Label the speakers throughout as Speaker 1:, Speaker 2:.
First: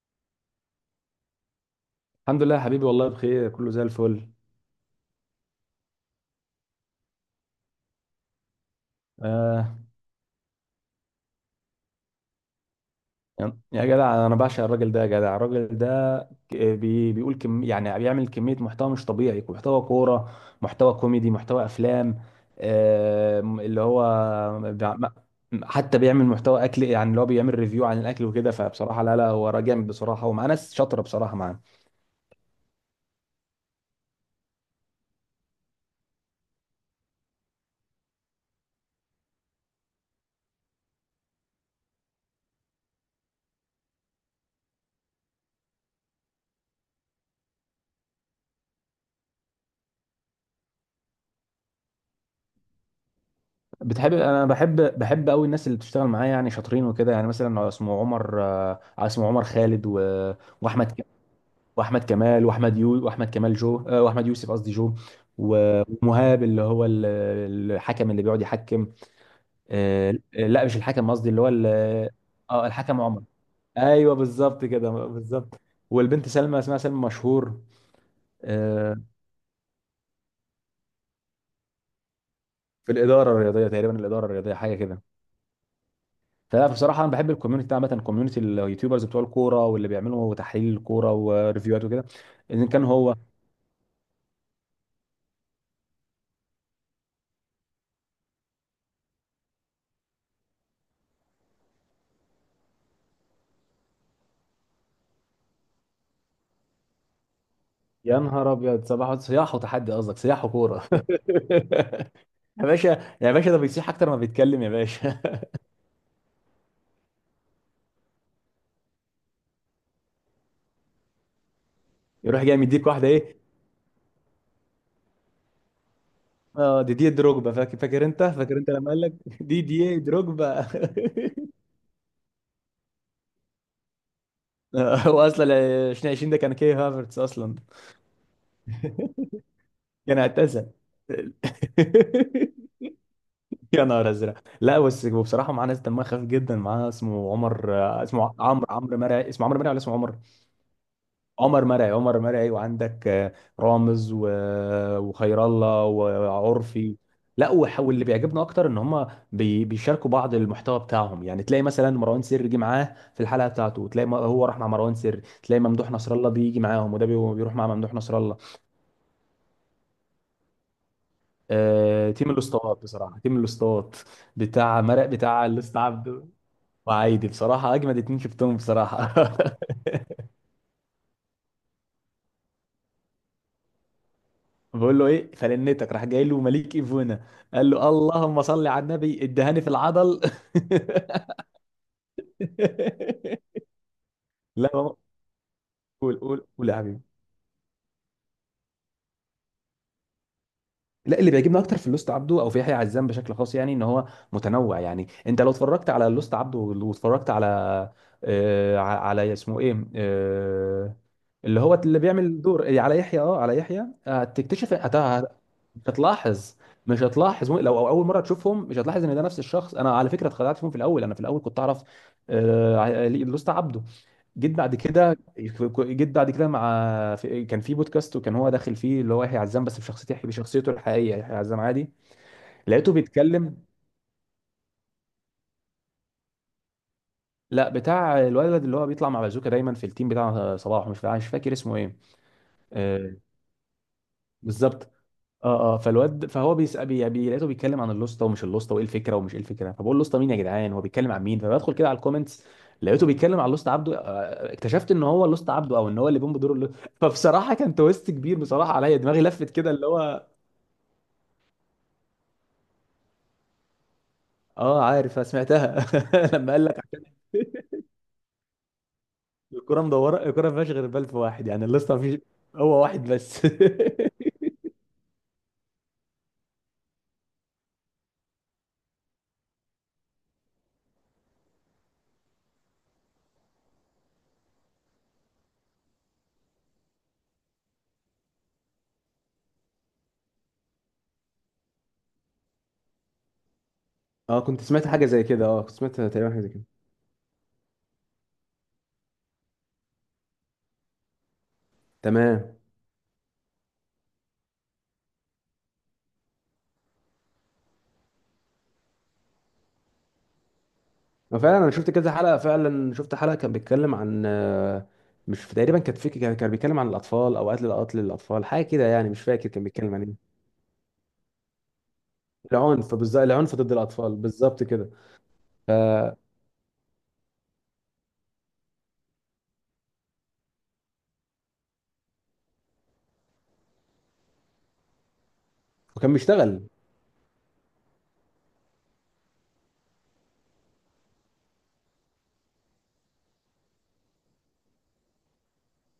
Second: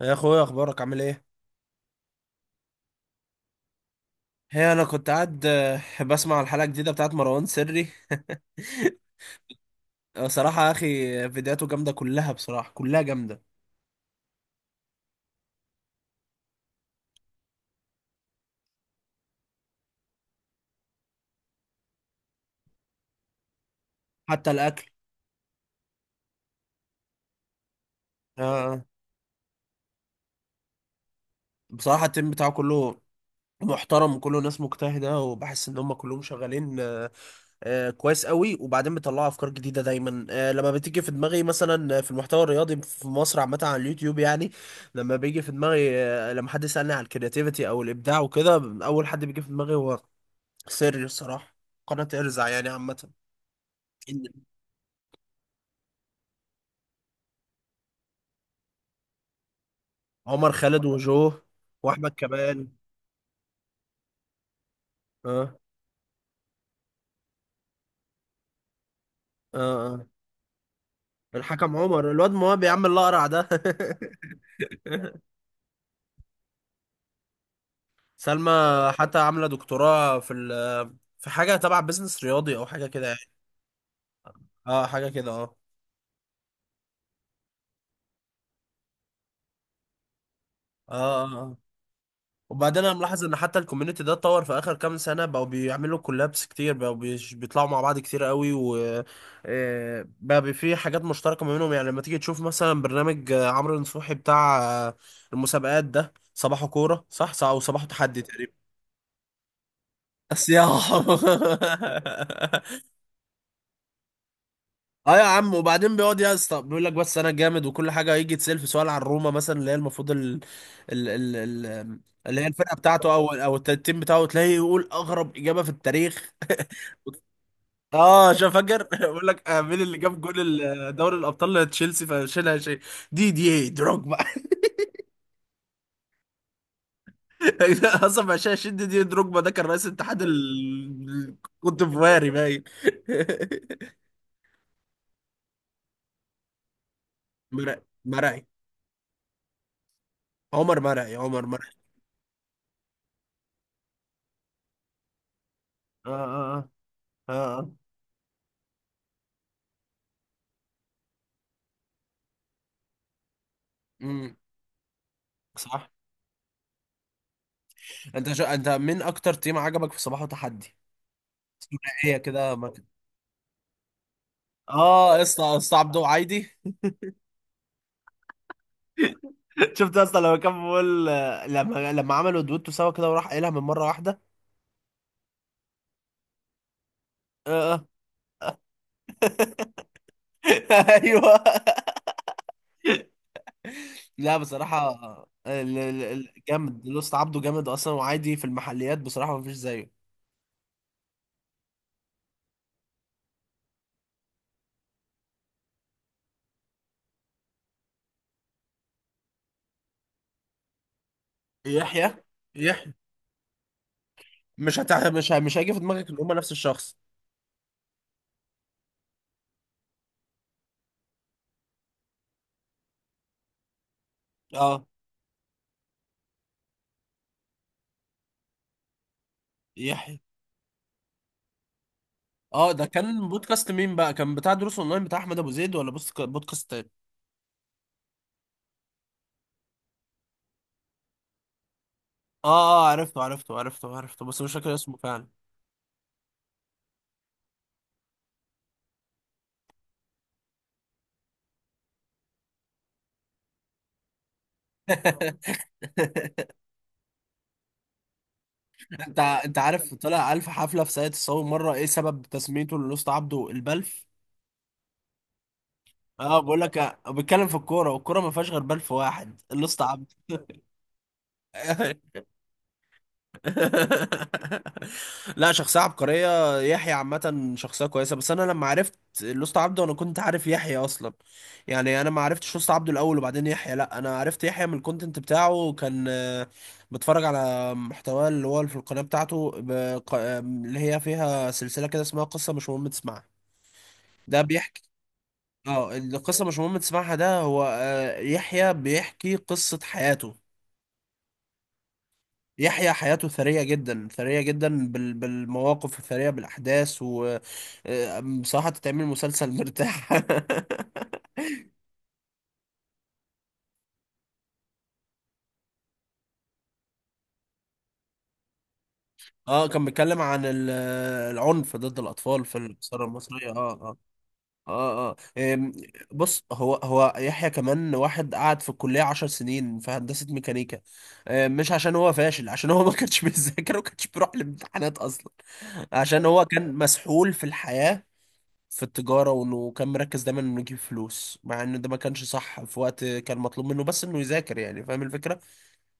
Speaker 1: يا اخويا، اخبارك عامل ايه؟
Speaker 2: الحمد لله يا حبيبي، والله بخير، كله زي الفل.
Speaker 1: هي انا كنت قاعد بسمع الحلقه الجديده بتاعت مروان سري.
Speaker 2: آه،
Speaker 1: صراحه يا اخي، فيديوهاته جامده كلها، بصراحه كلها جامده.
Speaker 2: يا جدع انا بعشق الراجل ده. يا جدع، الراجل ده ك- بي بيقول كم، يعني بيعمل كمية محتوى مش طبيعي: محتوى كورة، محتوى كوميدي، محتوى افلام. آه اللي هو
Speaker 1: حتى الاكل.
Speaker 2: بيع- ما- حتى بيعمل محتوى اكل، يعني اللي هو بيعمل ريفيو عن الاكل
Speaker 1: آه،
Speaker 2: وكده.
Speaker 1: آه.
Speaker 2: فبصراحة لا لا، هو راجل جامد بصراحة، ومعاه ناس شاطرة بصراحة معاه.
Speaker 1: بصراحه التيم بتاعه كله محترم، وكله ناس مجتهده، وبحس ان هم كلهم شغالين. كويس قوي، وبعدين بيطلعوا افكار جديده دايما. لما بتيجي في دماغي مثلا في المحتوى الرياضي في مصر عامه على اليوتيوب يعني، لما بيجي في دماغي، لما حد يسالني على الكرياتيفيتي او الابداع وكده، اول حد بيجي في دماغي هو سر الصراحة، قناة ارزع يعني عامة. إن
Speaker 2: انا بحب بحب قوي الناس اللي بتشتغل معايا، يعني شاطرين وكده. يعني مثلا اسمه عمر، اسمه عمر خالد،
Speaker 1: عمر خالد
Speaker 2: واحمد
Speaker 1: وجو
Speaker 2: واحمد
Speaker 1: وأحمد
Speaker 2: كمال،
Speaker 1: كمال.
Speaker 2: واحمد كمال جو، واحمد يوسف قصدي جو.
Speaker 1: اه
Speaker 2: ومهاب، اللي هو الحكم، اللي بيقعد يحكم.
Speaker 1: اه اه.
Speaker 2: لا مش الحكم قصدي، اللي هو
Speaker 1: الحكم عمر، الواد مواب
Speaker 2: اه
Speaker 1: يا عم
Speaker 2: الحكم عمر.
Speaker 1: الأقرع ده.
Speaker 2: ايوه بالظبط كده، بالظبط. والبنت سلمى، اسمها سلمى مشهور.
Speaker 1: سلمى.
Speaker 2: آه،
Speaker 1: حتى عاملة دكتوراه في في حاجة تبع بيزنس رياضي، أو حاجة
Speaker 2: في
Speaker 1: كده يعني.
Speaker 2: الاداره الرياضيه تقريبا، الاداره الرياضيه حاجه
Speaker 1: اه،
Speaker 2: كده.
Speaker 1: حاجة كده. اه
Speaker 2: فلا بصراحه انا بحب الكوميونتي ده عامه، كوميونتي اليوتيوبرز بتوع الكوره، واللي بيعملوا تحليل
Speaker 1: اه
Speaker 2: الكوره
Speaker 1: اه آه.
Speaker 2: وريفيوهات وكده. ان
Speaker 1: وبعدين
Speaker 2: كان
Speaker 1: انا
Speaker 2: هو.
Speaker 1: ملاحظ ان حتى الكوميونتي ده اتطور في اخر كام سنه، بقوا بيعملوا كولابس كتير، بقوا بيطلعوا مع بعض كتير قوي، و بقى في حاجات مشتركه ما بينهم، يعني لما تيجي تشوف مثلا برنامج عمرو نصوحي بتاع آه، المسابقات ده، صباحه كوره صح صح، وصباحه
Speaker 2: يا
Speaker 1: تحدي تقريبا.
Speaker 2: نهار ابيض، صباح صياح وتحدي قصدك، صياح
Speaker 1: بس يا.
Speaker 2: وكوره يا باشا، يا باشا ده بيصيح اكتر ما بيتكلم، يا
Speaker 1: اه
Speaker 2: باشا.
Speaker 1: يا عم، وبعدين بيقعد يا اسطى بيقول لك بس انا جامد، وكل حاجه يجي يتسال في سؤال عن روما مثلا، اللي هي المفروض ال... ال... ال... اللي
Speaker 2: يروح
Speaker 1: هي
Speaker 2: جاي
Speaker 1: الفرقه
Speaker 2: مديك واحده
Speaker 1: بتاعته، او
Speaker 2: ايه.
Speaker 1: او التيم بتاعه، تلاقيه يقول اغرب اجابه في التاريخ.
Speaker 2: اه، دي دروجبا. فاكر فاكر، انت
Speaker 1: اه، شو
Speaker 2: فاكر، انت
Speaker 1: فاكر؟
Speaker 2: لما قال لك
Speaker 1: بقول لك
Speaker 2: دي
Speaker 1: مين
Speaker 2: دي
Speaker 1: اللي
Speaker 2: ايه
Speaker 1: جاب جول
Speaker 2: دروجبا.
Speaker 1: دوري الابطال لتشيلسي فشيلها شيء؟ دي ايه دروجبا.
Speaker 2: هو اصلا 2020 ده كان كي هافرتس اصلا،
Speaker 1: اصلا ما شيء. دي إيه دروجبا ده كان رئيس
Speaker 2: كان
Speaker 1: اتحاد
Speaker 2: اعتزل.
Speaker 1: الكوتيفواري باين.
Speaker 2: يا نهار ازرق. لا بس بصراحه معاه ناس دمها خفيف جدا. معاه اسمه عمر،
Speaker 1: مرعي
Speaker 2: اسمه
Speaker 1: مرعي،
Speaker 2: عمرو مرعي، اسمه عمرو مرعي ولا اسمه عمر.
Speaker 1: عمر مرعي، عمر
Speaker 2: عمر
Speaker 1: مرعي.
Speaker 2: مرعي، عمر مرعي. وعندك رامز، وخير الله
Speaker 1: اه اه
Speaker 2: وعرفي.
Speaker 1: اه
Speaker 2: لا
Speaker 1: اه آه.
Speaker 2: وح- واللي بيعجبنا اكتر ان هم بيشاركوا بعض المحتوى بتاعهم، يعني تلاقي مثلا مروان سري جه معاه في الحلقه بتاعته، وتلاقي
Speaker 1: مم.
Speaker 2: هو راح مع مروان سري، تلاقي
Speaker 1: صح.
Speaker 2: ممدوح نصر الله بيجي معاهم، وده بيروح مع ممدوح نصر الله.
Speaker 1: انت مين اكتر تيم عجبك في صباح وتحدي؟ ثنائيه
Speaker 2: تيم
Speaker 1: كده ما.
Speaker 2: الاسطوات بصراحه، تيم الاسطوات بتاع مرق،
Speaker 1: اه يا
Speaker 2: بتاع
Speaker 1: اسطى، اسطى
Speaker 2: الاسطى
Speaker 1: عبده
Speaker 2: عبده
Speaker 1: وعايدي.
Speaker 2: وعايدي، بصراحه اجمد اتنين شفتهم بصراحه.
Speaker 1: شفت يا اسطى لما كان بيقول؟ لما عملوا دويتو سوا كده وراح قايلها من مره واحده.
Speaker 2: بقول له ايه فلنتك، راح جاي له مليك ايفونا، قال
Speaker 1: اه.
Speaker 2: له اللهم صل على النبي، ادهاني في العضل.
Speaker 1: ايوه. لا
Speaker 2: لا.
Speaker 1: بصراحه،
Speaker 2: قول قول قول يا
Speaker 1: جامد.
Speaker 2: حبيبي.
Speaker 1: لوست عبده جامد اصلا، وعايدي في المحليات بصراحه ما فيش زيه.
Speaker 2: لا، اللي بيعجبني اكتر في اللوست عبده او في يحيى عزام بشكل خاص، يعني ان هو متنوع. يعني انت لو اتفرجت على اللوست عبده واتفرجت على على اسمه ايه، اللي هو اللي
Speaker 1: يحيى
Speaker 2: بيعمل دور
Speaker 1: يحيى
Speaker 2: على يحيى، اه على يحيى، هتكتشف
Speaker 1: مش هتع... مش ه... مش هيجي في
Speaker 2: مش
Speaker 1: دماغك ان هم نفس
Speaker 2: هتلاحظ
Speaker 1: الشخص.
Speaker 2: مش هتلاحظ لو أو اول مره تشوفهم، مش هتلاحظ ان ده نفس الشخص. انا على فكره اتخدعت فيهم في الاول. انا في الاول كنت اعرف لوست عبده، جيت بعد
Speaker 1: اه،
Speaker 2: كده جيت بعد كده مع كان في بودكاست وكان هو داخل فيه اللي هو يحيى عزام، بس
Speaker 1: يحيى.
Speaker 2: بشخصيته، بشخصيته الحقيقيه يحيى عزام عادي.
Speaker 1: اه، ده
Speaker 2: لقيته
Speaker 1: كان
Speaker 2: بيتكلم.
Speaker 1: بودكاست مين بقى؟ كان بتاع دروس اونلاين بتاع احمد ابو زيد، ولا بودكاست تاني؟
Speaker 2: لا بتاع الولد اللي هو بيطلع مع بازوكا دايما في التيم بتاع صلاح، مش فاكر اسمه ايه.
Speaker 1: اه اه،
Speaker 2: آه.
Speaker 1: عرفته عرفته عرفته عرفته، بس مش فاكر
Speaker 2: بالظبط.
Speaker 1: اسمه فعلا.
Speaker 2: اه اه، فالواد، فهو بيسأل لقيته بيتكلم عن اللوسته ومش اللوسته، وايه الفكره ومش ايه الفكره، فبقول اللوسته مين يا جدعان، هو بيتكلم عن مين. فبدخل كده على الكومنتس، لقيته بيتكلم عن لوست عبده. اكتشفت ان هو لوست عبده، او ان هو اللي بيقوم بدور اللوست. فبصراحه كان تويست كبير بصراحه عليا،
Speaker 1: انت
Speaker 2: دماغي لفت
Speaker 1: انت
Speaker 2: كده اللي
Speaker 1: عارف؟
Speaker 2: هو.
Speaker 1: طلع الف حفله في ساقية الصاوي مره. ايه سبب تسميته للوسط عبده البلف؟
Speaker 2: اه عارف، سمعتها.
Speaker 1: اه،
Speaker 2: لما
Speaker 1: بقول
Speaker 2: قال لك
Speaker 1: لك بيتكلم في الكوره، والكوره ما فيهاش غير بلف واحد، اللوست
Speaker 2: الكرة
Speaker 1: عبده.
Speaker 2: مدورة، الكرة ما فيهاش غير بلف واحد، يعني الليسته ما فيش، هو واحد بس.
Speaker 1: لا، شخصية عبقرية، يحيى عامة شخصية كويسة. بس أنا لما عرفت لوست عبده أنا كنت عارف يحيى أصلا. يعني أنا ما عرفتش لوست عبده الأول وبعدين يحيى، لا، أنا عرفت يحيى من الكونتنت بتاعه، كان بتفرج على محتواه اللي هو في القناة بتاعته، اللي هي فيها سلسلة كده اسمها قصة مش مهم تسمعها.
Speaker 2: اه
Speaker 1: ده
Speaker 2: كنت
Speaker 1: بيحكي.
Speaker 2: سمعت حاجة زي كده، اه كنت
Speaker 1: اه،
Speaker 2: سمعت تقريبا حاجة
Speaker 1: القصة
Speaker 2: زي
Speaker 1: مش
Speaker 2: كده.
Speaker 1: مهم تسمعها، ده هو يحيى بيحكي قصة حياته.
Speaker 2: تمام.
Speaker 1: يحيى حياته ثرية جدا، ثرية جدا بالمواقف الثرية، بالأحداث، و بصراحة تتعمل مسلسل مرتاح.
Speaker 2: وفعلا انا شفت كذا حلقة، فعلا شفت حلقة كان بيتكلم عن مش تقريبا كانت فيك، كان بيتكلم عن الاطفال، او قتل قتل الاطفال، حاجة كده يعني، مش فاكر كان
Speaker 1: اه، كان
Speaker 2: بيتكلم عن
Speaker 1: بيتكلم
Speaker 2: ايه.
Speaker 1: عن العنف ضد الأطفال في
Speaker 2: العنف
Speaker 1: الأسرة
Speaker 2: بالظبط،
Speaker 1: المصرية.
Speaker 2: العنف
Speaker 1: اه
Speaker 2: ضد
Speaker 1: اه،
Speaker 2: الاطفال بالظبط كده.
Speaker 1: اه اه.
Speaker 2: ف...
Speaker 1: بص، هو هو يحيى كمان واحد قعد في الكلية 10 سنين في هندسة ميكانيكا. مش عشان هو فاشل، عشان هو ما كانش بيذاكر، وما كانش بيروح الامتحانات أصلا.
Speaker 2: وكان
Speaker 1: عشان هو
Speaker 2: بيشتغل
Speaker 1: كان مسحول في الحياة، في التجارة، وانه كان مركز دايما انه يجيب فلوس، مع انه ده ما كانش صح في وقت كان مطلوب منه بس انه يذاكر، يعني فاهم الفكرة.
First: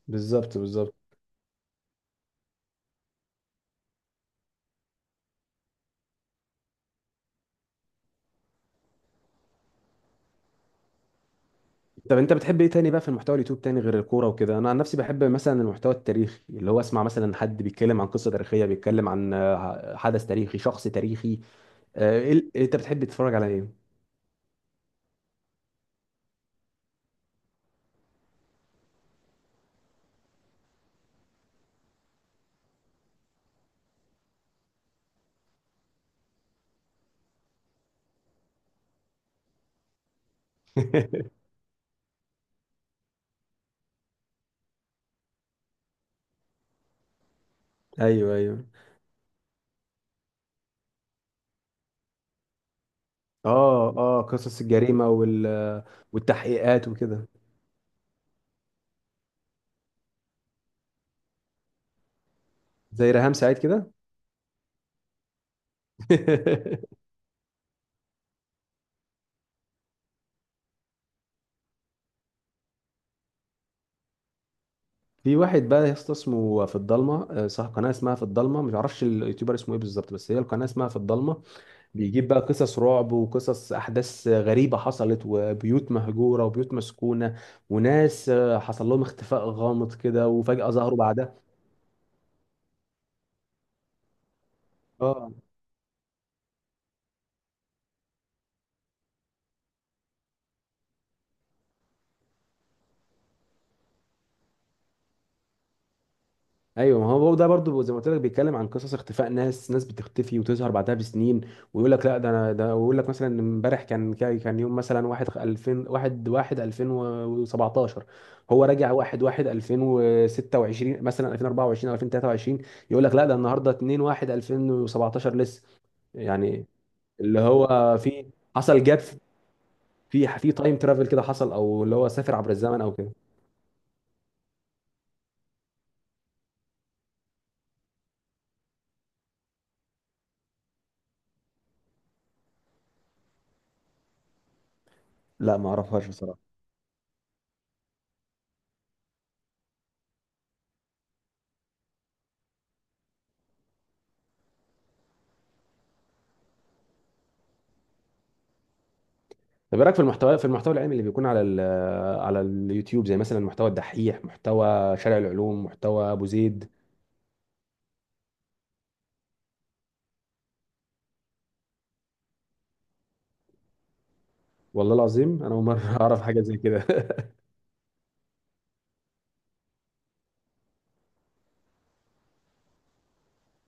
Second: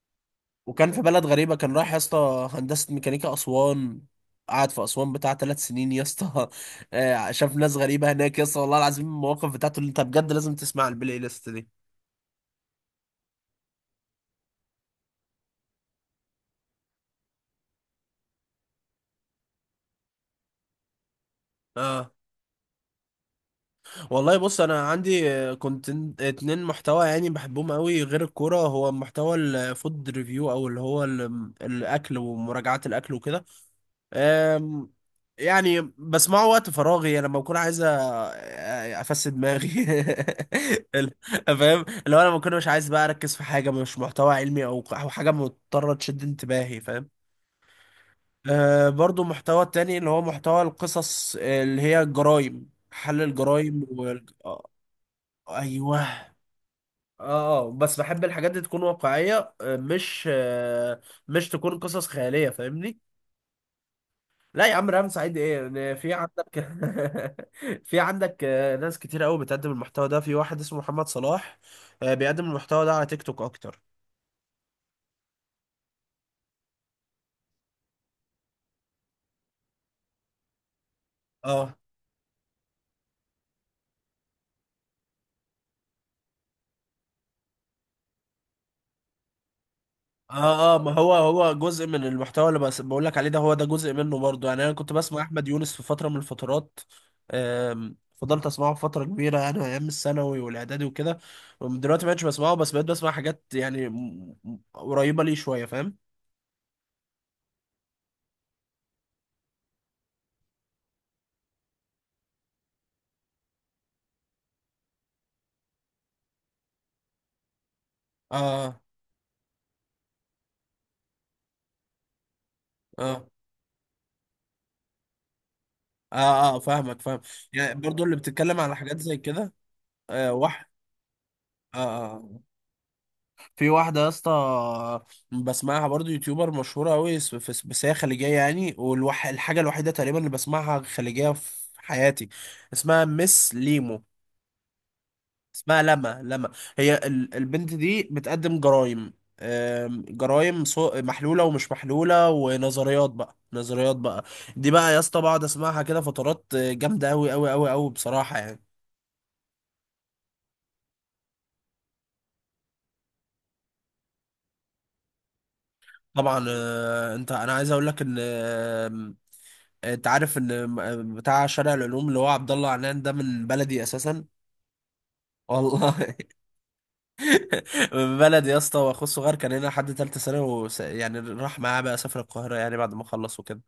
Speaker 2: بالظبط
Speaker 1: وكان
Speaker 2: بالظبط.
Speaker 1: في بلد غريبة، كان رايح يا اسطى هندسة ميكانيكا أسوان. قعد في أسوان بتاع 3 سنين يا اسطى. شاف ناس غريبة هناك يا اسطى، والله العظيم المواقف بتاعته اللي انت بجد لازم تسمع البلاي ليست دي.
Speaker 2: طب انت بتحب ايه تاني بقى في المحتوى اليوتيوب تاني غير الكوره وكده؟ انا عن نفسي بحب مثلا المحتوى التاريخي، اللي هو اسمع مثلا حد بيتكلم عن قصه تاريخيه، بيتكلم عن حدث تاريخي، شخص تاريخي.
Speaker 1: اه،
Speaker 2: إيه، انت بتحب تتفرج على ايه؟
Speaker 1: والله بص، انا عندي كنت اتنين محتوى يعني بحبهم قوي غير الكوره، هو محتوى الفود ريفيو، او اللي هو الاكل ومراجعات الاكل وكده. أم، يعني بسمعه وقت فراغي، يعني لما بكون عايز افسد دماغي. ال- فاهم اللي هو لما بكون مش عايز بقى اركز في حاجه، مش محتوى علمي او حاجه مضطره تشد انتباهي، فاهم.
Speaker 2: ايوه ايوه.
Speaker 1: أه، برضو محتوى تاني اللي هو محتوى القصص، اللي هي الجرايم، حل الجرايم
Speaker 2: اه اه،
Speaker 1: وال...
Speaker 2: قصص
Speaker 1: آه،
Speaker 2: الجريمه،
Speaker 1: ايوه.
Speaker 2: والتحقيقات وكده.
Speaker 1: اه، بس بحب الحاجات دي تكون واقعيه، مش تكون قصص خياليه، فاهمني.
Speaker 2: زي ريهام سعيد كده.
Speaker 1: لا يا عم، ريهام سعيد ايه؟ إن في عندك. في عندك ناس كتير قوي بتقدم المحتوى ده. في واحد اسمه محمد صلاح، بيقدم المحتوى ده على تيك توك اكتر.
Speaker 2: في واحد بقى يا اسطى اسمه في الضلمه، صاحب قناه اسمها في الضلمه، مش عارفش اليوتيوبر اسمه ايه بالظبط، بس هي القناه اسمها في الضلمه.
Speaker 1: اه
Speaker 2: بيجيب بقى قصص رعب وقصص احداث غريبه حصلت، وبيوت مهجوره وبيوت مسكونه، وناس حصل لهم اختفاء غامض كده، وفجاه
Speaker 1: اه اه، ما
Speaker 2: ظهروا
Speaker 1: هو
Speaker 2: بعدها.
Speaker 1: هو جزء من المحتوى اللي بس بقول لك عليه ده، هو ده جزء منه برضه، يعني انا كنت بسمع
Speaker 2: اه
Speaker 1: احمد يونس في فتره من الفترات. فضلت اسمعه فتره كبيره، يعني ايام الثانوي والاعدادي وكده. دلوقتي ما بقتش بسمعه، بس بقيت بسمع حاجات يعني قريبه ليه شويه، فاهم.
Speaker 2: ايوه، ما هو ده برضو زي ما قلت لك، بيتكلم عن قصص اختفاء ناس بتختفي وتظهر بعدها بسنين، ويقول لك لا ده انا ده، ويقول لك مثلا إن امبارح كان يوم مثلا 1 2000 1 1 2017، هو
Speaker 1: اه
Speaker 2: راجع 1 1 2026 مثلا، 2024 او 2023، يقول لك لا
Speaker 1: اه
Speaker 2: ده النهارده 2 1 2017 لسه،
Speaker 1: اه اه،
Speaker 2: يعني
Speaker 1: فاهمك فاهم.
Speaker 2: اللي
Speaker 1: يعني
Speaker 2: هو
Speaker 1: برضو اللي
Speaker 2: في
Speaker 1: بتتكلم على
Speaker 2: حصل جاب،
Speaker 1: حاجات زي كده، آه،
Speaker 2: في في
Speaker 1: واحد،
Speaker 2: تايم ترافل كده حصل،
Speaker 1: آه
Speaker 2: او اللي هو
Speaker 1: آه.
Speaker 2: سافر عبر الزمن او كده.
Speaker 1: في واحدة يا اسطى بسمعها برضو، يوتيوبر مشهورة أوي، بس هي خليجية يعني، والحاجة الوحيدة تقريبا اللي بسمعها خليجية في حياتي، اسمها مس ليمو،
Speaker 2: لا ما
Speaker 1: اسمها
Speaker 2: اعرفهاش
Speaker 1: لما،
Speaker 2: بصراحه.
Speaker 1: لما. هي البنت دي بتقدم جرايم، جرايم محلولة ومش محلولة، ونظريات بقى، نظريات بقى. دي بقى يا اسطى بقعد اسمعها كده فترات جامدة أوي أوي أوي أوي، بصراحة يعني.
Speaker 2: طب ايه رايك في المحتوى، في المحتوى العلمي اللي بيكون على على اليوتيوب، زي مثلا محتوى الدحيح، محتوى شارع العلوم، محتوى ابو
Speaker 1: طبعا.
Speaker 2: زيد؟
Speaker 1: آه، انت انا عايز اقول لك ان انت عارف ان بتاع شارع العلوم اللي هو عبد الله عنان ده من بلدي اساسا.
Speaker 2: والله العظيم انا اول مره
Speaker 1: والله.
Speaker 2: اعرف حاجه زي كده.
Speaker 1: من بلدي يا اسطى، واخوه الصغير كان هنا لحد ثالثه ثانوي، يعني راح معاه بقى، سافر القاهره يعني بعد ما خلص وكده.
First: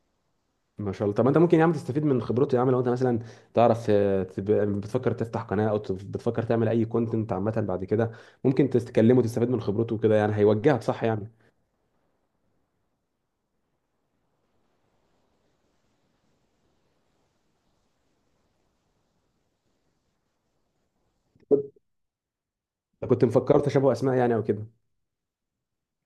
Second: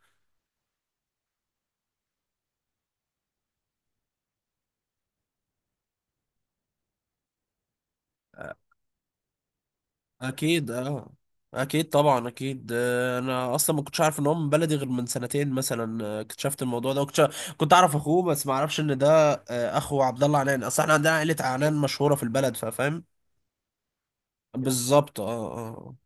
Speaker 2: ما شاء الله. طب ما انت ممكن يا عم تستفيد من خبرته يا عم، لو انت مثلا تعرف، بتفكر تفتح قناه، او بتفكر تعمل اي كونتنت عامه بعد كده،
Speaker 1: آه،
Speaker 2: ممكن تتكلمه وتستفيد من خبرته وكده، يعني
Speaker 1: اكيد
Speaker 2: هيوجهك صح
Speaker 1: اه،
Speaker 2: يعني.
Speaker 1: اكيد طبعا اكيد. انا اصلا ما كنتش عارف ان هو من بلدي غير من سنتين مثلا، اكتشفت الموضوع ده، وكنت اعرف اخوه، بس ما اعرفش ان ده اخو عبد الله عنان. اصل احنا عندنا عائله
Speaker 2: كنت،
Speaker 1: عنان مشهوره في البلد، فاهم.
Speaker 2: كنت مفكر تشابه اسماء يعني او كده.
Speaker 1: بالظبط اه اه.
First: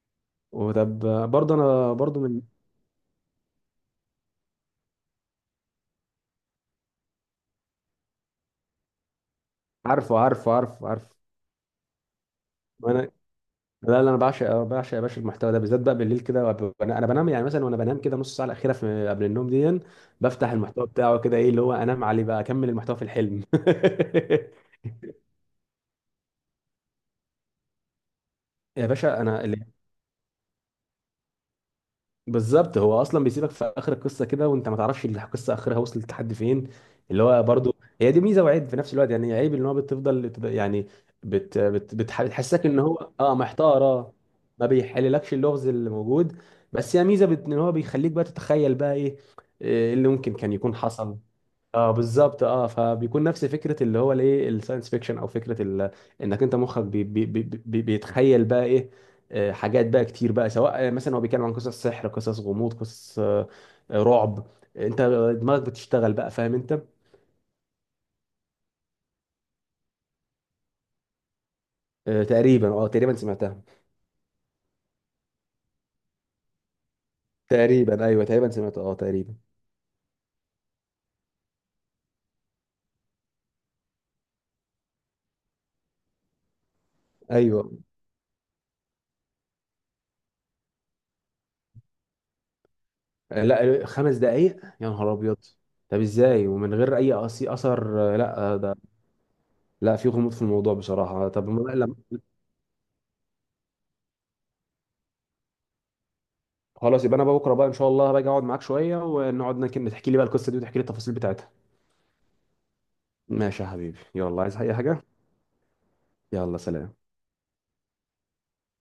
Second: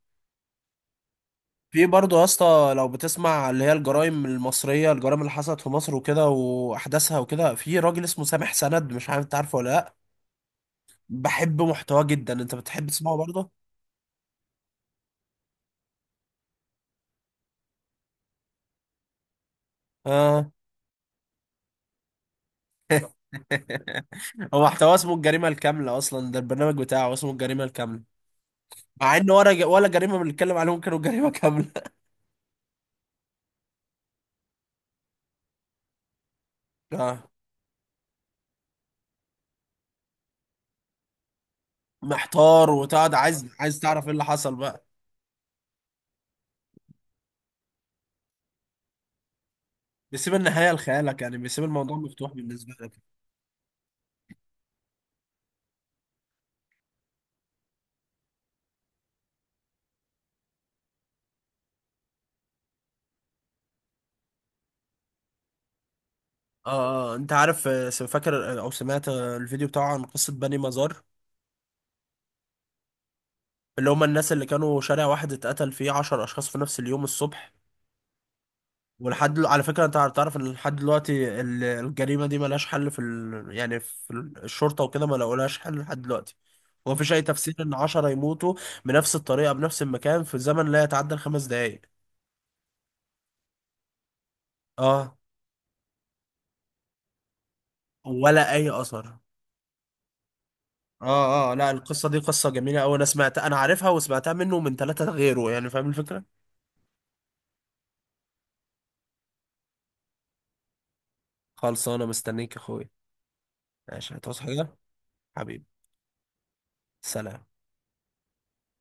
Speaker 2: وطب برضه،
Speaker 1: في
Speaker 2: انا
Speaker 1: برضه
Speaker 2: برضه
Speaker 1: يا
Speaker 2: من.
Speaker 1: اسطى لو بتسمع اللي هي الجرائم المصرية، الجرائم اللي حصلت في مصر وكده وأحداثها وكده، في راجل اسمه سامح سند، مش عارف انت عارفه ولا لأ؟
Speaker 2: عارفه عارفه عارفه عارفه.
Speaker 1: بحب محتواه جدا. انت بتحب
Speaker 2: وانا
Speaker 1: تسمعه برضه؟
Speaker 2: لا لا، انا بعشق بعشق يا باشا المحتوى ده بالذات بقى بالليل كده، انا أنا بنام يعني مثلا، وانا بنام كده نص ساعه الاخيره في قبل النوم دي،
Speaker 1: اه.
Speaker 2: بفتح المحتوى بتاعه كده ايه اللي هو انام عليه بقى، اكمل المحتوى في الحلم.
Speaker 1: هو محتواه اسمه الجريمة الكاملة أصلا، ده البرنامج بتاعه اسمه الجريمة الكاملة.
Speaker 2: يا
Speaker 1: مع
Speaker 2: باشا
Speaker 1: إن
Speaker 2: انا
Speaker 1: ولا ج-
Speaker 2: اللي.
Speaker 1: ولا جريمة بنتكلم عليهم كانوا جريمة كاملة.
Speaker 2: بالظبط، هو اصلا بيسيبك في اخر القصه كده، وانت ما تعرفش القصه اخرها وصلت لحد فين. اللي
Speaker 1: اه،
Speaker 2: هو برضو هي دي ميزه وعيب في نفس الوقت، يعني عيب ان هو يعني بتحسسك
Speaker 1: محتار
Speaker 2: ان هو
Speaker 1: وتقعد
Speaker 2: اه
Speaker 1: عايز
Speaker 2: محتار
Speaker 1: تعرف ايه
Speaker 2: اه.
Speaker 1: اللي حصل
Speaker 2: ما
Speaker 1: بقى.
Speaker 2: بيحللكش اللغز اللي موجود. بس هي ميزه ان هو بيخليك بقى تتخيل بقى ايه، إيه اللي
Speaker 1: بيسيب
Speaker 2: ممكن كان
Speaker 1: النهاية
Speaker 2: يكون حصل.
Speaker 1: لخيالك، يعني بيسيب
Speaker 2: اه
Speaker 1: الموضوع مفتوح
Speaker 2: بالظبط، اه.
Speaker 1: بالنسبة لك.
Speaker 2: فبيكون نفس فكره اللي هو الايه الساينس فيكشن، او فكره انك انت مخك بيتخيل بقى ايه. حاجات بقى كتير بقى، سواء مثلا هو بيتكلم عن قصص سحر، قصص غموض، قصص رعب. انت دماغك بتشتغل بقى، فاهم
Speaker 1: اه.
Speaker 2: انت.
Speaker 1: انت عارف، فاكر او سمعت الفيديو بتاعه عن قصة بني مزار؟
Speaker 2: تقريبا اه تقريبا سمعتها.
Speaker 1: اللي هم الناس اللي كانوا شارع واحد اتقتل فيه 10 اشخاص في نفس اليوم الصبح.
Speaker 2: تقريبا ايوه تقريبا سمعتها، اه تقريبا.
Speaker 1: على فكرة، انت تعرف ان لحد دلوقتي الجريمة دي ملهاش حل في يعني في الشرطة وكده ما لقولهاش حل لحد دلوقتي. ومفيش اي تفسير
Speaker 2: ايوه.
Speaker 1: ان 10 يموتوا بنفس الطريقة، بنفس المكان، في زمن لا يتعدى الخمس دقايق.
Speaker 2: لا، خمس دقائق؟ يا نهار
Speaker 1: اه،
Speaker 2: ابيض. طب ازاي ومن غير اي اثر؟ لا
Speaker 1: ولا اي
Speaker 2: ده.
Speaker 1: اثر.
Speaker 2: لا في غموض في الموضوع بصراحه. طب
Speaker 1: اه اه، لا، القصة دي قصة جميلة اوي، انا سمعتها، انا عارفها، وسمعتها منه ومن 3 غيره، يعني فاهم الفكرة.
Speaker 2: خلاص، يبقى انا بقى بكره بقى ان شاء الله باجي اقعد معاك شويه، ونقعد تحكي لي بقى القصه دي، وتحكي لي التفاصيل بتاعتها.
Speaker 1: خلص، انا مستنيك يا اخويا.
Speaker 2: ماشي يا حبيبي،
Speaker 1: ماشي، هتعوز
Speaker 2: يلا عايز اي
Speaker 1: حاجة
Speaker 2: حاجه؟
Speaker 1: حبيبي؟
Speaker 2: يلا سلام.
Speaker 1: سلام.